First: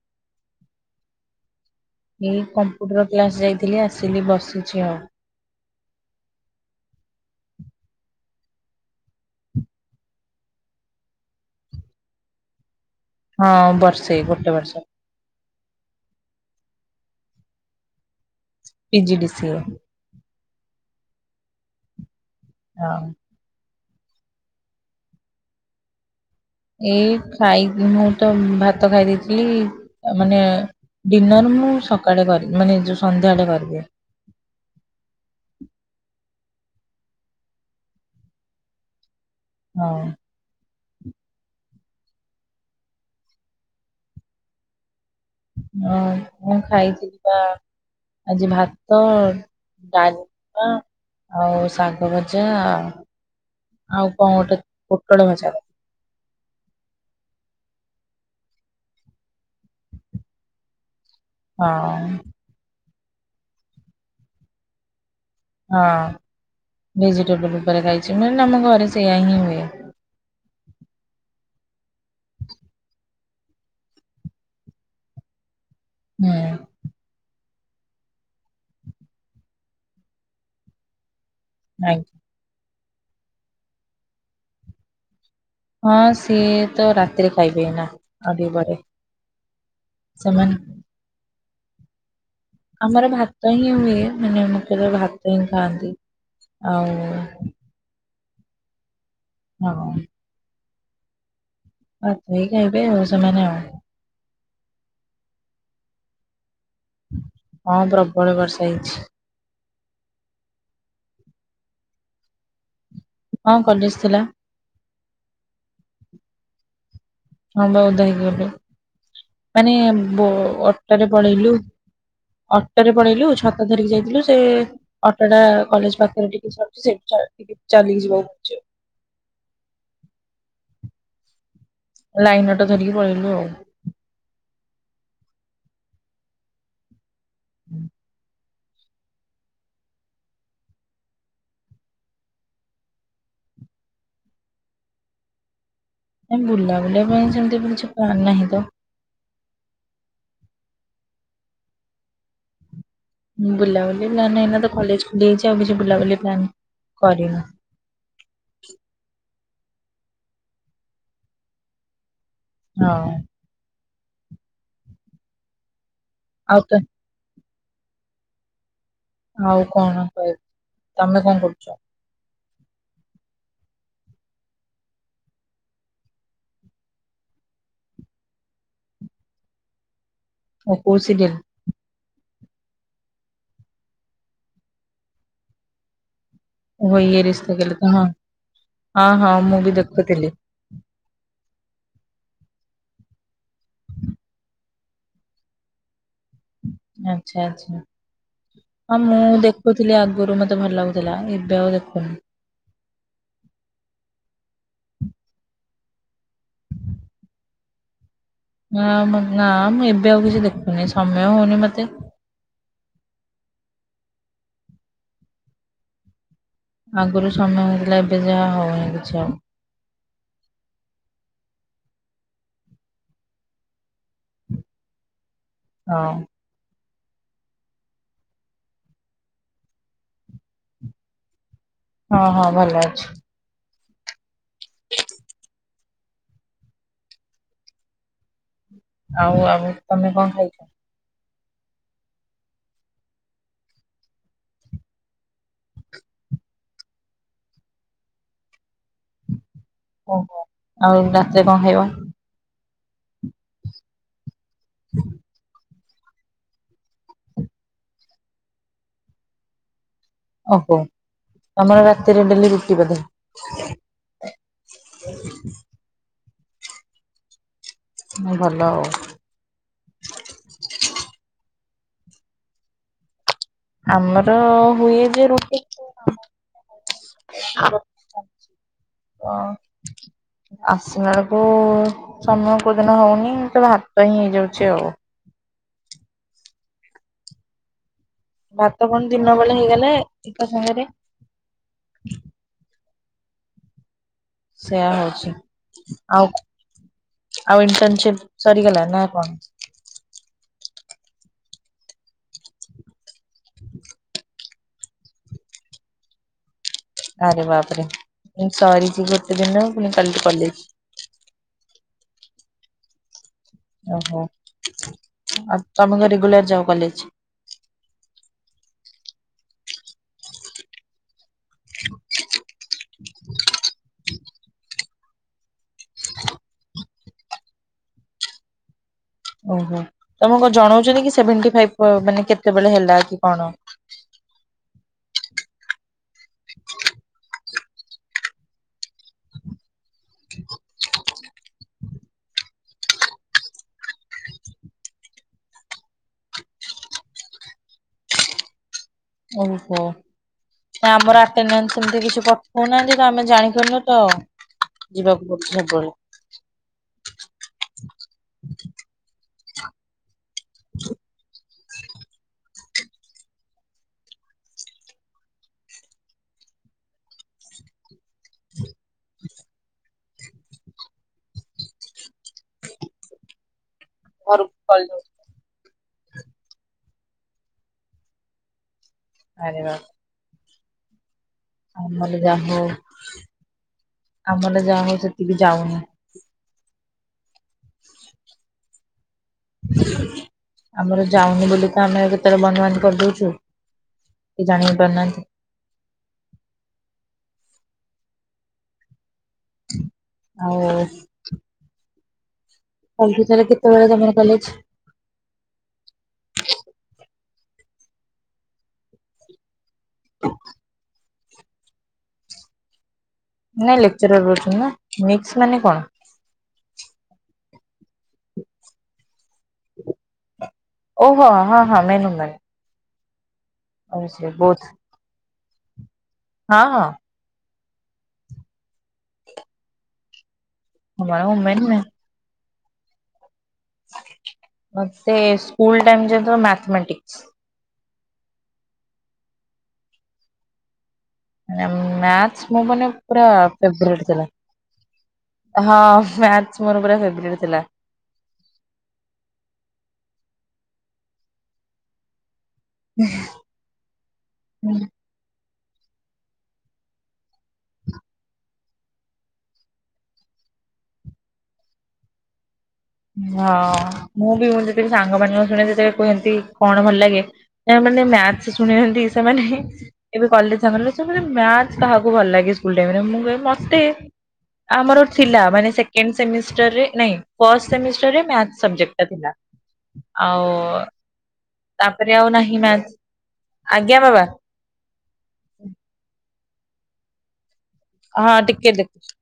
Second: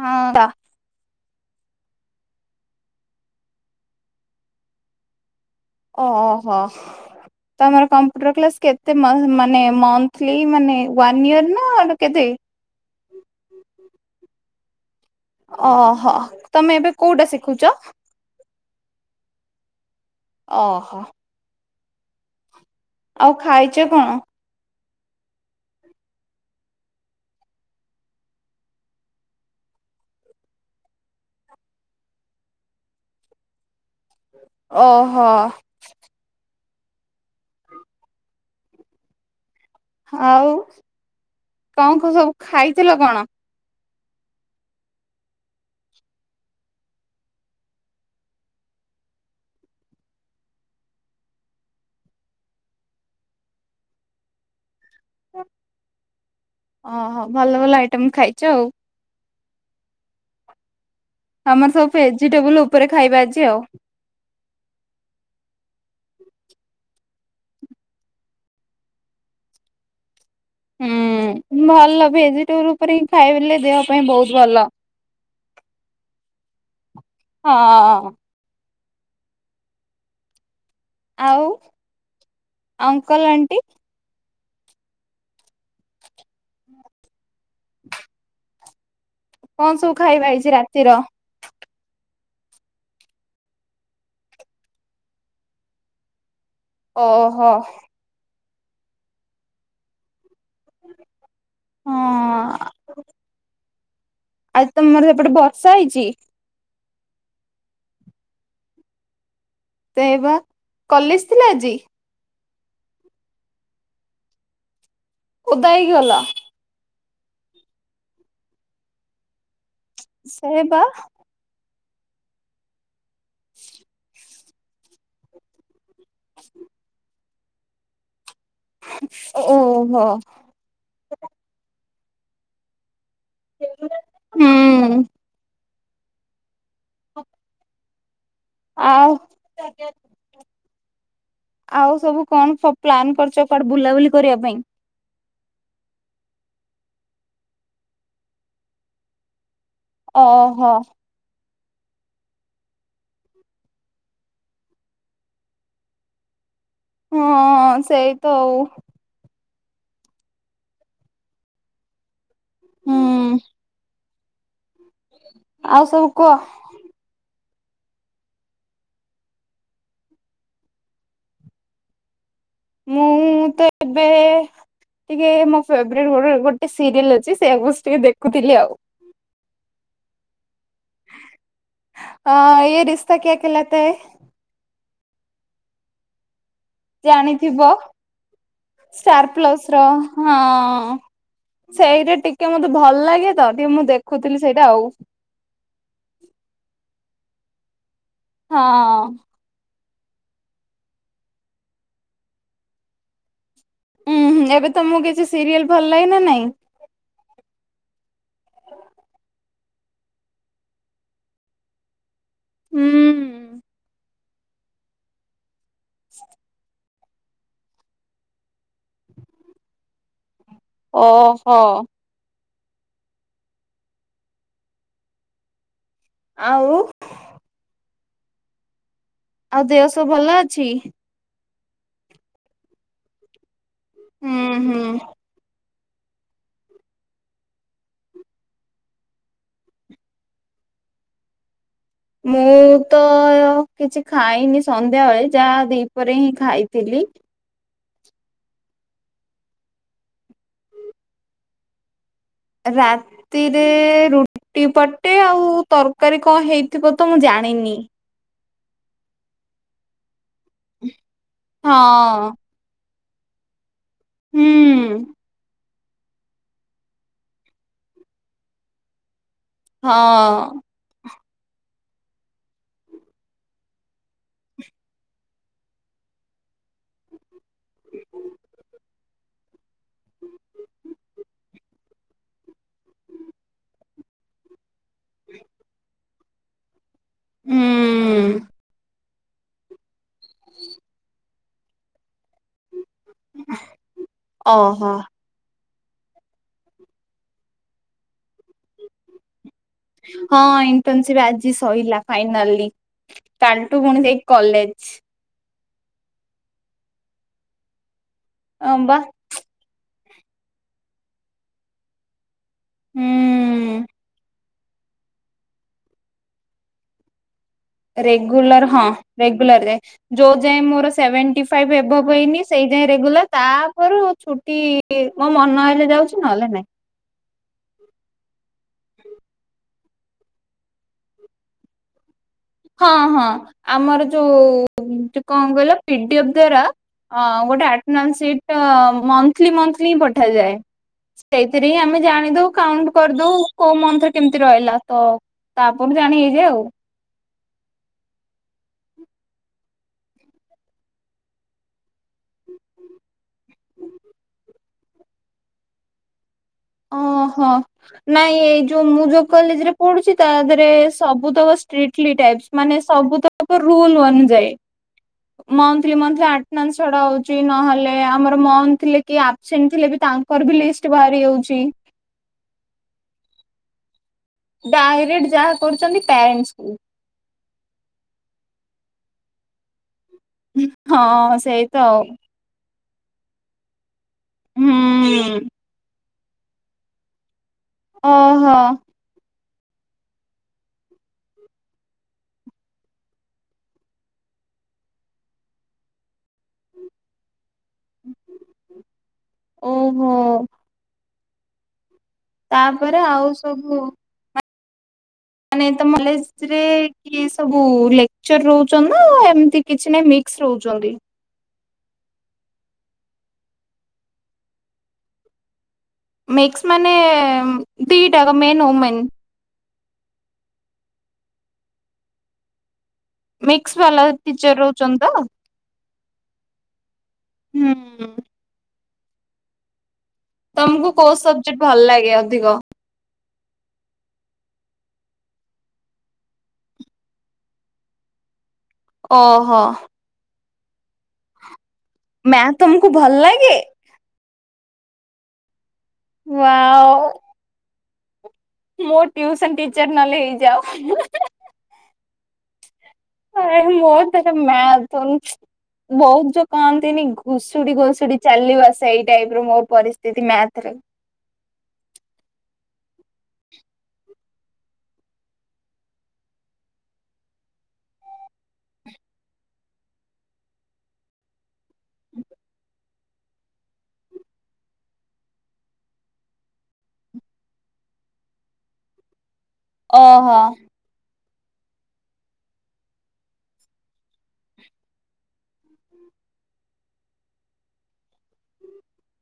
ହଁ ବା। ଏଇ କମ୍ପ୍ୟୁଟର କ୍ଲାସ୍ ଯାଇଥିଲି ଆସିଲି ବସିଛି ଆଉ। ଓହୋ। ତୋମର କମ୍ପ୍ୟୁଟର କ୍ଲାସ୍ କେତେ ମ-ମାନେ ମନ୍ଥଲି ମାନେ ୱାନ୍ ଇୟର୍ ନା ଆଉ ତ କେତେ? ହଁ ବର୍ଷେ ଗୋଟେ ବର୍ଷ। ଓହୋ, ତୋମେ ଏବେ କୋଉଟା ଶିଖୁଛ? ପିଜିି ଡି ସିଏ। ଓହୋ। ହଁ। ଆଉ ଖାଇଛ କଣ? ଏଇ ଖାଇକି ମୁଁ ତ ଭାତ ଖାଇ ଦେଇଥିଲି ଆ, ମାନେ ଡିନର୍ ମୁଁ ସକାଳେ କରି ମାନେ ଯୋଉ ସନ୍ଧ୍ୟାବେଳେ କରିଦିଏ। ଓହୋ। ହଁ। ଆଉ କଣ କ ସବୁ ଖାଇଥିଲ କଣ? ମୋ ମୁଁ ଖାଇଥିଲି ପା ଆଜି ଭାତ ଡାଲମା ଆଉ ଶାଗ ଭଜା। ଆଉ କଣ ଗୋଟେ ପୋଟଳ ଭଜା। ଓହୋ, ଭଲ ଭଲ ଆଇଟମ୍ ଖାଇଛ ଆଉ। ଆମର ସବୁ ହଁ ଭେଜିଟେବୁଲ୍ ଉପରେ ଖାଇବା ଆଜି ଆଉ। ହଁ ଭେଜିଟେବୁଲ୍ ଉପରେ ଖାଇଛି ମେନଲେ ଆମ ଘରେ ସେଇୟା ହିଁ ହୁଏ। ହୁଁ, ଭଲ ଭେଜିଟେବୁଲ୍ ଉପରେ ହିଁ ଖାଇଲେ ଦେହ ପାଇଁ ବହୁତ ଭଲ। ହଁ। ହଁ। ଆଉ ଆଜ୍ଞ ଅଙ୍କଲ୍ ଆଣ୍ଟି ହଁ ସିଏ ତ ରାତିରେ ଖାଇବେ ଏଇନା ଆଉ ଟିକେ ପରେ। କଣ ସବୁ ଖାଇବା ସେମାନେ ହେଇଛି ରାତିର? ଆମର ଭାତ ହିଁ ହୁଏ ମାନେ ମୁଖ୍ୟତଃ ଭାତ ହିଁ ଖାଆନ୍ତି। ଆଉ ଓହୋ। ନା କଣ? ଭାତ ହିଁ ହଁ ଖାଇବେ ଆଉ ସେମାନେ ଆଉ। ଆଜି ତୋମର ସେପଟେ ବର୍ଷା ହେଇଛି? ହଁ ପ୍ରବଳ ବର୍ଷା ହେଇଚି। ସେଇବା କଲେଜ ଥିଲା ଆଜି? ହଁ କଲେଜ ଥିଲା। ଓଦା ହେଇକି ଗଲା। ହଁ ବଉଦ ହେଇଗଲୁ ମାନେ ସେ ବା ଅଟୋରେ ପଳେଇଲୁ। ଅଟୋରେ ପଳେଇଲୁ ଛତା ଧରିକି ଯାଇଥିଲୁ। ସେ ଅଟୋଟା କଲେଜ ପାଖରୁ ଟିକେ ଛାଡୁଛି ଟିକେ ସେଠୁ ଚାଲିକି ଯିବାକୁ ପଡୁଛି। ଓହୋ। ଲାଇନ ଅଟୋ ଧରିକି ପଳେଇଲୁ ଆଉ। ହୁଁ। ହଁ। ଆଉ। ଆଉ ସବୁ କଣ ଖ ପ୍ଲାନ କରିଛ କୁଆଡେ ବୁଲାବୁଲି କରିବା ପାଇଁ? ନାଇ ବୁଲା ବୁଲିିବା ପାଇଁ ସେମିତି କିଛି ପ୍ଲାନ ନାହିଁ ତ। ଓ ଓହୋ। ବୁଲାବୁଲି ପ୍ଲାନ ଏଇନେ ତ କଲେଜ ଖୋଲିଲିଯାଇଛି ଆଉ କିଛି ବୁଲାବୁଲି ପ୍ଲାନ ହଁ ହଁ ହଁ ସେଇ ତ ଆଉ। ହଁ। ହୁଁ ଆଉ ସବୁ କୁହ। [unintelligible] ଆଉ କଣ କହିବି ତମେ କଣ କରୁଛ? ମୁଁ ତ ଏବେ ଟିକେ ମୋ ଫେବରେଟ୍ ଗୋ ଗୋଟେ ସିରିଏଲ ଅଛି ସେଇଆ ବସିକି ଟିକେ ଦେଖୁଥିଲି ଆଉ। ହଁ କଉଁ ସିରିୟେଲ? ଆଁ ଏଇ ରିସ୍ତା କ୍ୟା ଖିଲାତାଏ। ଓହୋ ଇଏ ରିସ୍ତା ଜାଣିଥିବ କେଲେ ତ ହଁ ହଁ ଷ୍ଟାର ହଁ ମୁଁ ପ୍ଲସ୍ ବି ର ଦେଖୁଥିଲି। ହଁ। ସେଇଟା ଟିକେ ମତେ ଭଲ ଲାଗେ ତ ଟିକେ ମୁଁ ଦେଖୁଥିଲି ସେଇଟା ଆଉ। ଆଚ୍ଛା ଆଚ୍ଛା ହଁ ମୁଁ ଦେଖ। କହୁଥିଲି ଆଗରୁ ମୋତେ ଭଲ ଲାଗୁଥିଲା ଏବେ ଆଉ ଦେଖୁନି। ଉୁଁ ହୁଁ ଏବେ ତମକୁ କିଛି ସିରିଏଲ ଭଲ ଲାଗେ ନା ନାଇଁ? ନାଁ ମୁଁ ନାଁ ଏବେ ଆଉ କିଛି ଦେଖୁନି ସମୟ ହଉନି ମୋତେ। ହୁଁ। [unintelligible] ଆଗରୁ ସମୟ ହେଇଥିଲା ଏବେ ଯାହା ହଉନି କିଛି ଆଉ। ଓହୋ। ହଁ। ଆଉ। ଆଉ ଦେହ ସବୁ ଭଲ ଅଛି? ହଁ ହଁ ଭଲ ଅଛି। ହୁଁ ହୁଁ। ଆଉ ଆଉ ତମେ କଣ ଖାଇଛ? ମୁଁ ତ ମୁଁ କିଛି ଖାଇନି ସନ୍ଧ୍ୟାବେଳେ ଯାହା ଦିପହରେ ହିଁ ଖାଇଥିଲି। ଓହୋ ଆଉ ରାତିରେ କଣ ଖାଇବ। ରାତିରେ ରୁଟି ପଟେ ଆଉ ତର କାରୀ କଁ ହେଇଥିବ ତ ମୁଁ ଜାଣିନି। ଓହୋ ତମର ରାତିରେ ହଁ ଡେଲି ରୁଟିି ବୋଧେ। ହୁଁ। ହୁଁ ଭଲ ଆଉ। ହଁ। ଆମର ହୁଏ ଯେ ରୁଟି [inaudible] [unintelligible] [inaudible] ଓ ଆସିବାବେଳୁକୁ ସମୟ କୋଉ ଦିନ ହଉନି ତ ଭାତ ହିଁ ହେଇଯାଉଛି ଆଉ। [inaudible] ହୁଁ। ଭାତ କଣ ଦିନବେଳେ ହେଇଗଲେ ଏକା ସାଙ୍ଗେରେ। [unintelligible] ସେୟା ଓହୋ ହଉଛି। ଆଉ ଆଉ ଇଣ୍ଟର୍ନସିପ୍ ସରିଗଲା ନା କଣ। ହଁ ଇଣ୍ଟର୍ନସିପ୍ ଆଜି ସଇଲା ଫାଇନାଲି। କାଲିଠୁ ଫୁଣି ସେଇ କଲେଜ୍। ଆରେ ବାପରେ ମୁଁ ହଁ ବା ସରିଛି ଗୋଟେ ଦିନ ଫୁଣି କାଲିଠୁ କଲେଜ୍। ହୁଁ। ଓହୋ ଆଉ ତମେ କଁ ରେଗୁଲାର ଯାଅ କଲେଜ୍। ରେଗୁଲାର ହଁ ରେଗୁଲାର ଯାଏ। ଯୋଉ ଯାଏଁ ମୋର ସେଭେଣ୍ଟି ଫାଇଭ୍ ଏଭବ୍ ହେଇନି ସେଇ ଯାଏଁ ରେଗୁଲାର ତାପରୁ ଛୁଟି କି ମୋ ମନ ହେଲେ ଯାଉଛି ନହେଲେ ନାହିଁ। ଓହୋ ତମକୁ କଁ ଜଣଉଛନ୍ତି କି ସେଭେଣ୍ଟି ଫାଇଭ ମାନେ କେ ହଁ ହଁ ଆମର ଯୋଉ ଉଁ ଚୁ କଁ କହିଲ ପିଡିଏଫ୍ ଦ୍ୱାରା ଅଁ ଗୋଟେ attendance sheet monthly monthly ପଠାଯାଏ ସେଇଥିରେ ହିଁ ଆମେ ଜାଣିଦଉ କାଉଣ୍ଟୁ କରିଦଉ କୋଉ ମନ୍ଥରେ କେମତି ରହିଲା ତ ତା [unintelligible] ଜାଣି ହେଇଯାଏ ଆଉ। ଓହୋ। ତ ଆମର ଆଟେନାନ୍ସ ସେମତି କିଛି ପଠଉନାହାନ୍ତି ତ ଆମେ ଜାଣିପାରୁନୁ ତ ଯିବାକୁ ପଡୁଛି ସବୁବେଳେ। ଓହୋ। ନାଇଁ ଏଇ ଯୋଉ ମୁଁ ଯୋଉ କଲେଜରେ ପଢୁଛି ତାଧେରେ ସବୁତକ ଷ୍ଟ୍ରିଟଲି ଟାଇପ୍ସ୍ ମାନେ ସବୁ ତ କ ରୁଲୁ ଅନୁଯାୟୀ। ମନ୍ଥଲି ମନ୍ଥଲି ଆଟନାନ୍ସ ଛଡା ହଉଚି ନହେଲେ ଆମର ମନ୍ଥଲି କିଏ ଆବସେଣ୍ଟ ଥିଲେ ବି ତାଙ୍କ୍ କର ବି ଲିଷ୍ଟି ଭାରିଯାଉଛି। ଘରକୁ କଲ୍ ଯାଉଛି। ଡାଇରେଟ୍ ଯାହା କରୁଛନ୍ତି ପ୍ୟାରେଣ୍ଟସକୁ। ଆରେ ବାପ୍ ହୁଁ। ହଁ ସେଇ ଆମଲ ଯା ହଉ ଆମଲ ଯା ହଉ ସେତିକି ହୁଁ ଯାଉନି। ଓହୋ। ଆମର ଯାଉନି ବୋଲି ତ ଆମେ କେତେବେଳେ ବନ୍ଦ ବାନ୍ଦ କରିଦଉଚୁ। କେଇ ଜାଣି ପାରୁନାହାନ୍ତି। ଓହୋ ଆଉ ତାପରେ [unintelligible] ଆଉ ସବୁ କେତେବେଳେ ଗଲେଣି କଲେଜ? ମାନେ ତମ କଲେଜରେ କିଏ ସବୁ ଲେକ୍ଚର ରହୁଚନ୍ତି ନା, ଏମିତି କିଛି ନାହିଁ ମିକ୍ସ ରହୁଚନ୍ତି। ନାଇଁ ଲେକ୍ଚର ରହୁଚନ୍ତି ନା, ମିକ୍ସ ମାନେ କଣ? ମିକ୍ସ ମାନେ ଦିଟା ଆକ, ମେନ୍ ଓମେନ୍। ଓ ହୋ ହଁ ହଁ, ମେନ୍ ଓମେନ୍। ମିକିସ୍ ବାଲା ଓବିଅସଲି ଟିଚର୍ ବୋଥ୍ ରହୁଚନ୍ତି ତ? ହଁ ହଁ। ହୁଁ। ତମକୁ କୋଉ ଓମେନ୍ ସବଜେକ୍ଟ ଓମେନ୍ ମେନ୍। ଭଲ ଲାଗେ ଅଧିକ? ମତେ ସ୍କୁଲ ଟାଇମ୍ ଯେତେବେଳୁ ମ୍ୟାଥମେଟିକ୍ସ୍। ଓହୋ। ମାଥ୍ ମ୍ୟାଥ ମୁଁ ମାନେ ତମକୁ ଭଲ ପୁରା ଲାଗେ? ଫେବରାଇଟ୍ ଥିଲା। ମ୍ୟାଥ଼ ମୋର ୱାଓ ପୁରା ଫେବରେଟ୍ ଥିଲା। ମୋ ଟ୍ୟୁସନ ଟିଚର୍ ନହଲେ ହେଇଯାଅ, ହୁଁ ହୁଁ। ହୁଁ। ନାଇଁ ମୋର ସେତେ ମ୍ୟାଥ୍ ହଉନି। ବହୁତ ଯୋଉ କହନ୍ତିନି ଘୁଷୁଡି ଘୁଷୁଡି ଚାଲିବା ସେଇ ଟାଇପ୍ ର ମୋର ପରିସ୍ଥିତି ମାଥ୍ ରେ। ହଁ, ମୁଁ ବି ମୁଁ ଯେତେବେଳେ ସାଙ୍ଗମାନଙ୍କ ଶୁଣେ ଯେ, ସେ କୁହେ ଏମିତି କଣ ଭଲ ଲାଗେ? ନାଇଁ ମାନେ ମ୍ୟାଥ୍ ଶୁଣିଚନ୍ତି ସେମାନେ। ଏବେ କଲେଜ ସାଙ୍ଗ [unintelligible] ମ୍ୟାଥ୍ କାହାକୁ ଭଲ ଲାଗେ ସ୍କୁଲ ଟାଇମ଼ ରେ, ମୁଁ କହିବି ମତେ। ଆମର ଥିଲା, ମାନେ ସେକଣ୍ଡ ସେମିଷ୍ଟରରେ ନାଇଁ, ଫାଷ୍ଟ ସେମିଷ୍ଟର ରେ ମ୍ୟାଥ ସବଜେକ୍ଟ ଟା ଥିଲା, ଓହୋ ଆଉ ତାପରେ ଆଉ ନାହିଁ ମ୍ୟାଥ୍, ଆଜ୍ଞା ବାବା। ହଁ ଟିକେ ଦେଖୁଚି,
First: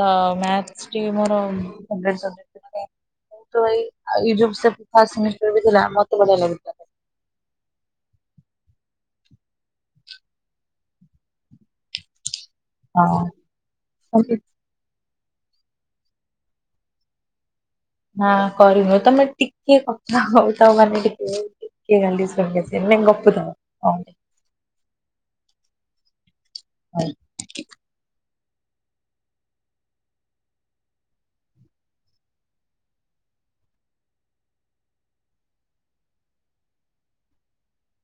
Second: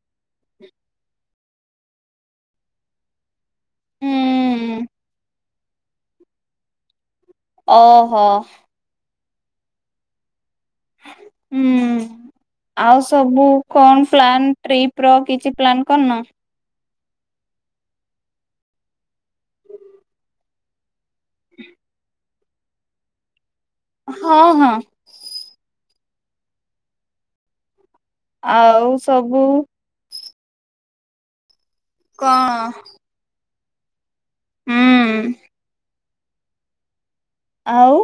ତ ମ୍ୟାଥ୍ ଟିକେ ମୋର ଫେବରାଇଟ୍ ସବଜେକଟ୍ ଥିଲା, କାହିଁକି ମୁଁ ତ ଏଇ, ଏଇଯଉ ସେ ହୁଁ। ଫାଷ୍ଟ ସେମିଷ୍ଟାର ବି ଥିଲା, ମତେ ବଢିଆ ଲାଗୁଥିଲା। ଓହୋ। ହୁଁ, ଆଉ ହଁ ସବୁ କଣ ତମେ ପ୍ଲାନ? ଟ୍ରିପ୍ ର କିଛି ପ୍ଲାନ୍ କରିନ? ନାଁ କରିନୁ, ତମେ ଟିକେ କଥା ହଉ ତ ମାନେ ଟିକେ ଟିକେ ଖାଲି ଶୁଣି ଆ ସେ ମାନେ ଗପୁ [unintelligible] ହଁ ହଁ। ହଉ। ଆଉ ସବୁ କଣ? ହୁଁ ଉଁ ଆଉ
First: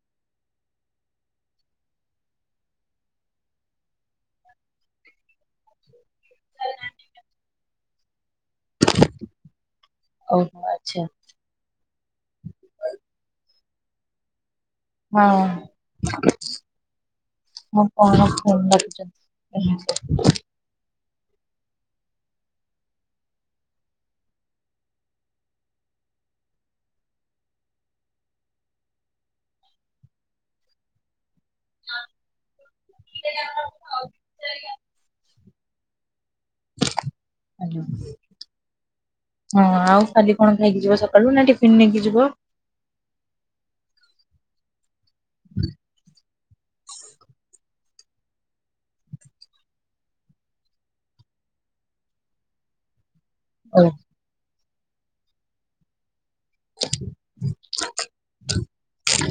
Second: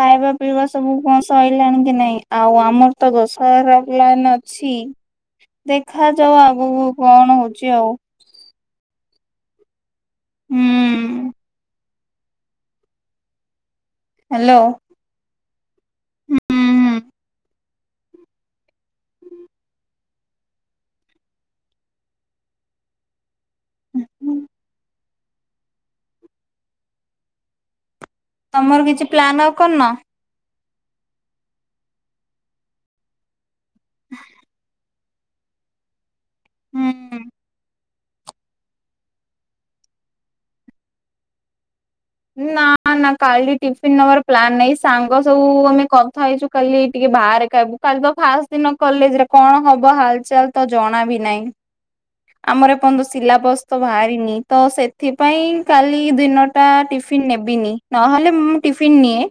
ଖାଇବା ପିଇବା ସବୁ କଣ ସରିଲାଣି କି ନାଇଁ? ଆଉ ଆମର ତ ଦଶହରା ପ୍ଲାନ ଅଛି ଛି, ଦେଖାଯାଉ ଆଗକୁ କଣ ହଉଚି ଆଉ? ଓ ହୋ ହୁଁ ଆଛା। ହାଲୋ। ହଁ ଅଁ ମୋ କଣ [unintelligible] ହୁଁ ହୁଁ। ତମର କିଛି ପ୍ଲାନ୍ ଆଉ କରିନ? [unintelligible] [unintelligible] ହଁ ହୁଁ। [inaudible] ହଁ ଆଉ କାଲି କଣ ଖାଇକି ଯିବ ସକାଳୁ ନା ଟିଫିନ୍ ନେଇକି ଯିବ? ନା ନା କାଲି ଟିଫିନ୍ ନବାର ପ୍ଲାନ୍ ନାଇଁ ସାଙ୍ଗ ସବୁ ଆମେ କଥା ହେଇଛୁ। କାଲି ଟିକେ ବାହାରେ ଖାଇବୁ କାଲି ବ ଫାଷ୍ ଦିନ କଲେଜରେ କଣ ହବ ହାଲ୍ଚାଲ୍ ତ ଜଣା ଭି ନହିଁ। [inaudible] ହ ଆମର ଏ ପର୍ଯ୍ୟନ୍ତ ସିଲାବସ ତ ବାହାରିନି ତ ସେଥିପାଇଁ କାଲି ଦିନଟା ଟିଫ୍ ଫିନ୍ ନେବିନି ନହଲେ ମୁଁ ଟିଫିନ୍ ନିଏ।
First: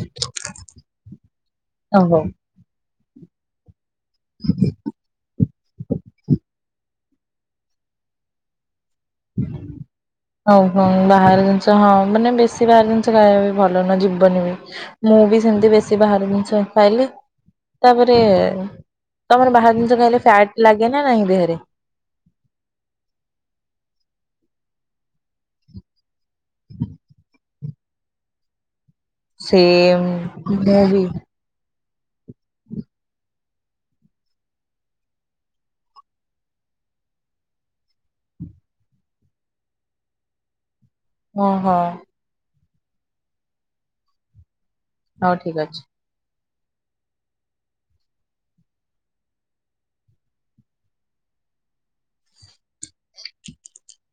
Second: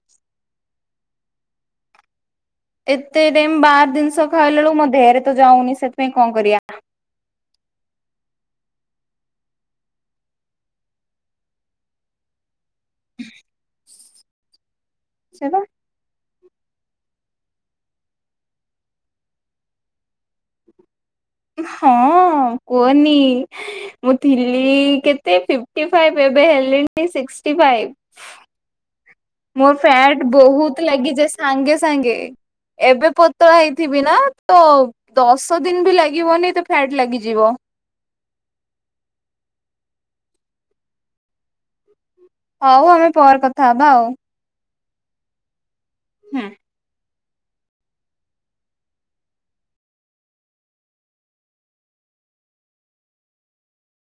[inaudible] ଓହୋ ଏତେ ଟାଇମ୍ ବାର ଦିନିଷ ଖାଇଲା ଏଳୁ ମୋ ଦେହରେ ତ ଯାଉନି ସେଥିପାଇଁ କଣ କରିୟା। [inaudible] ହୁଁ ହଉଁ ହଉଁ ବାହାହାର ଦିନିଷ ହଁ ମାନେ ବେଶୀ ବାହାର ଦିନିଷ ଖାଇବା ବି ଭଲ ନୁଅ ଯିବନି ବି। ମୁଁ ବି ସେ ବା ସେମିତି ବେଶୀ ବାହାର ଜିନିଷ ଖାଇଲେ ତାପରେ ତମର ବାହାର ଜିନିଷ ଖାଇଲେ ଫ୍ୟାଟ ଲାଗେ ନା ନାଇଁ ଦେହରେ? ହଁ କୁଅନି। ଏଁ ମୁଁ ଥିଲି କେତେ ଫିପ୍ଟି ଫାଇପ୍ ଏବେ ହେଲିଣି ସିକ୍ଟି ଫାଇପ୍। ସେ ମୋ ଫ୍ୟାଟ୍ ମୁଁ ବହୁତୁ ବି ଲାଗିଯେସ୍ ସାଙ୍ଗେ ସାଙ୍ଗେ। ଏବେ ପତଳା ହେଇଥିବି ନାଁ ତଉ ଦଶ ଦିନି ବି ଲାଗିବନି ତ ଫ୍ୟାଟ ଲାଗିଯିବ। ଙହ। ହଉ ଆମେ ପରେ କଥା ହବା ଆଉ? ହଉ ଠିକ୍ ଅଛି। ହୁଁ। [inaudible]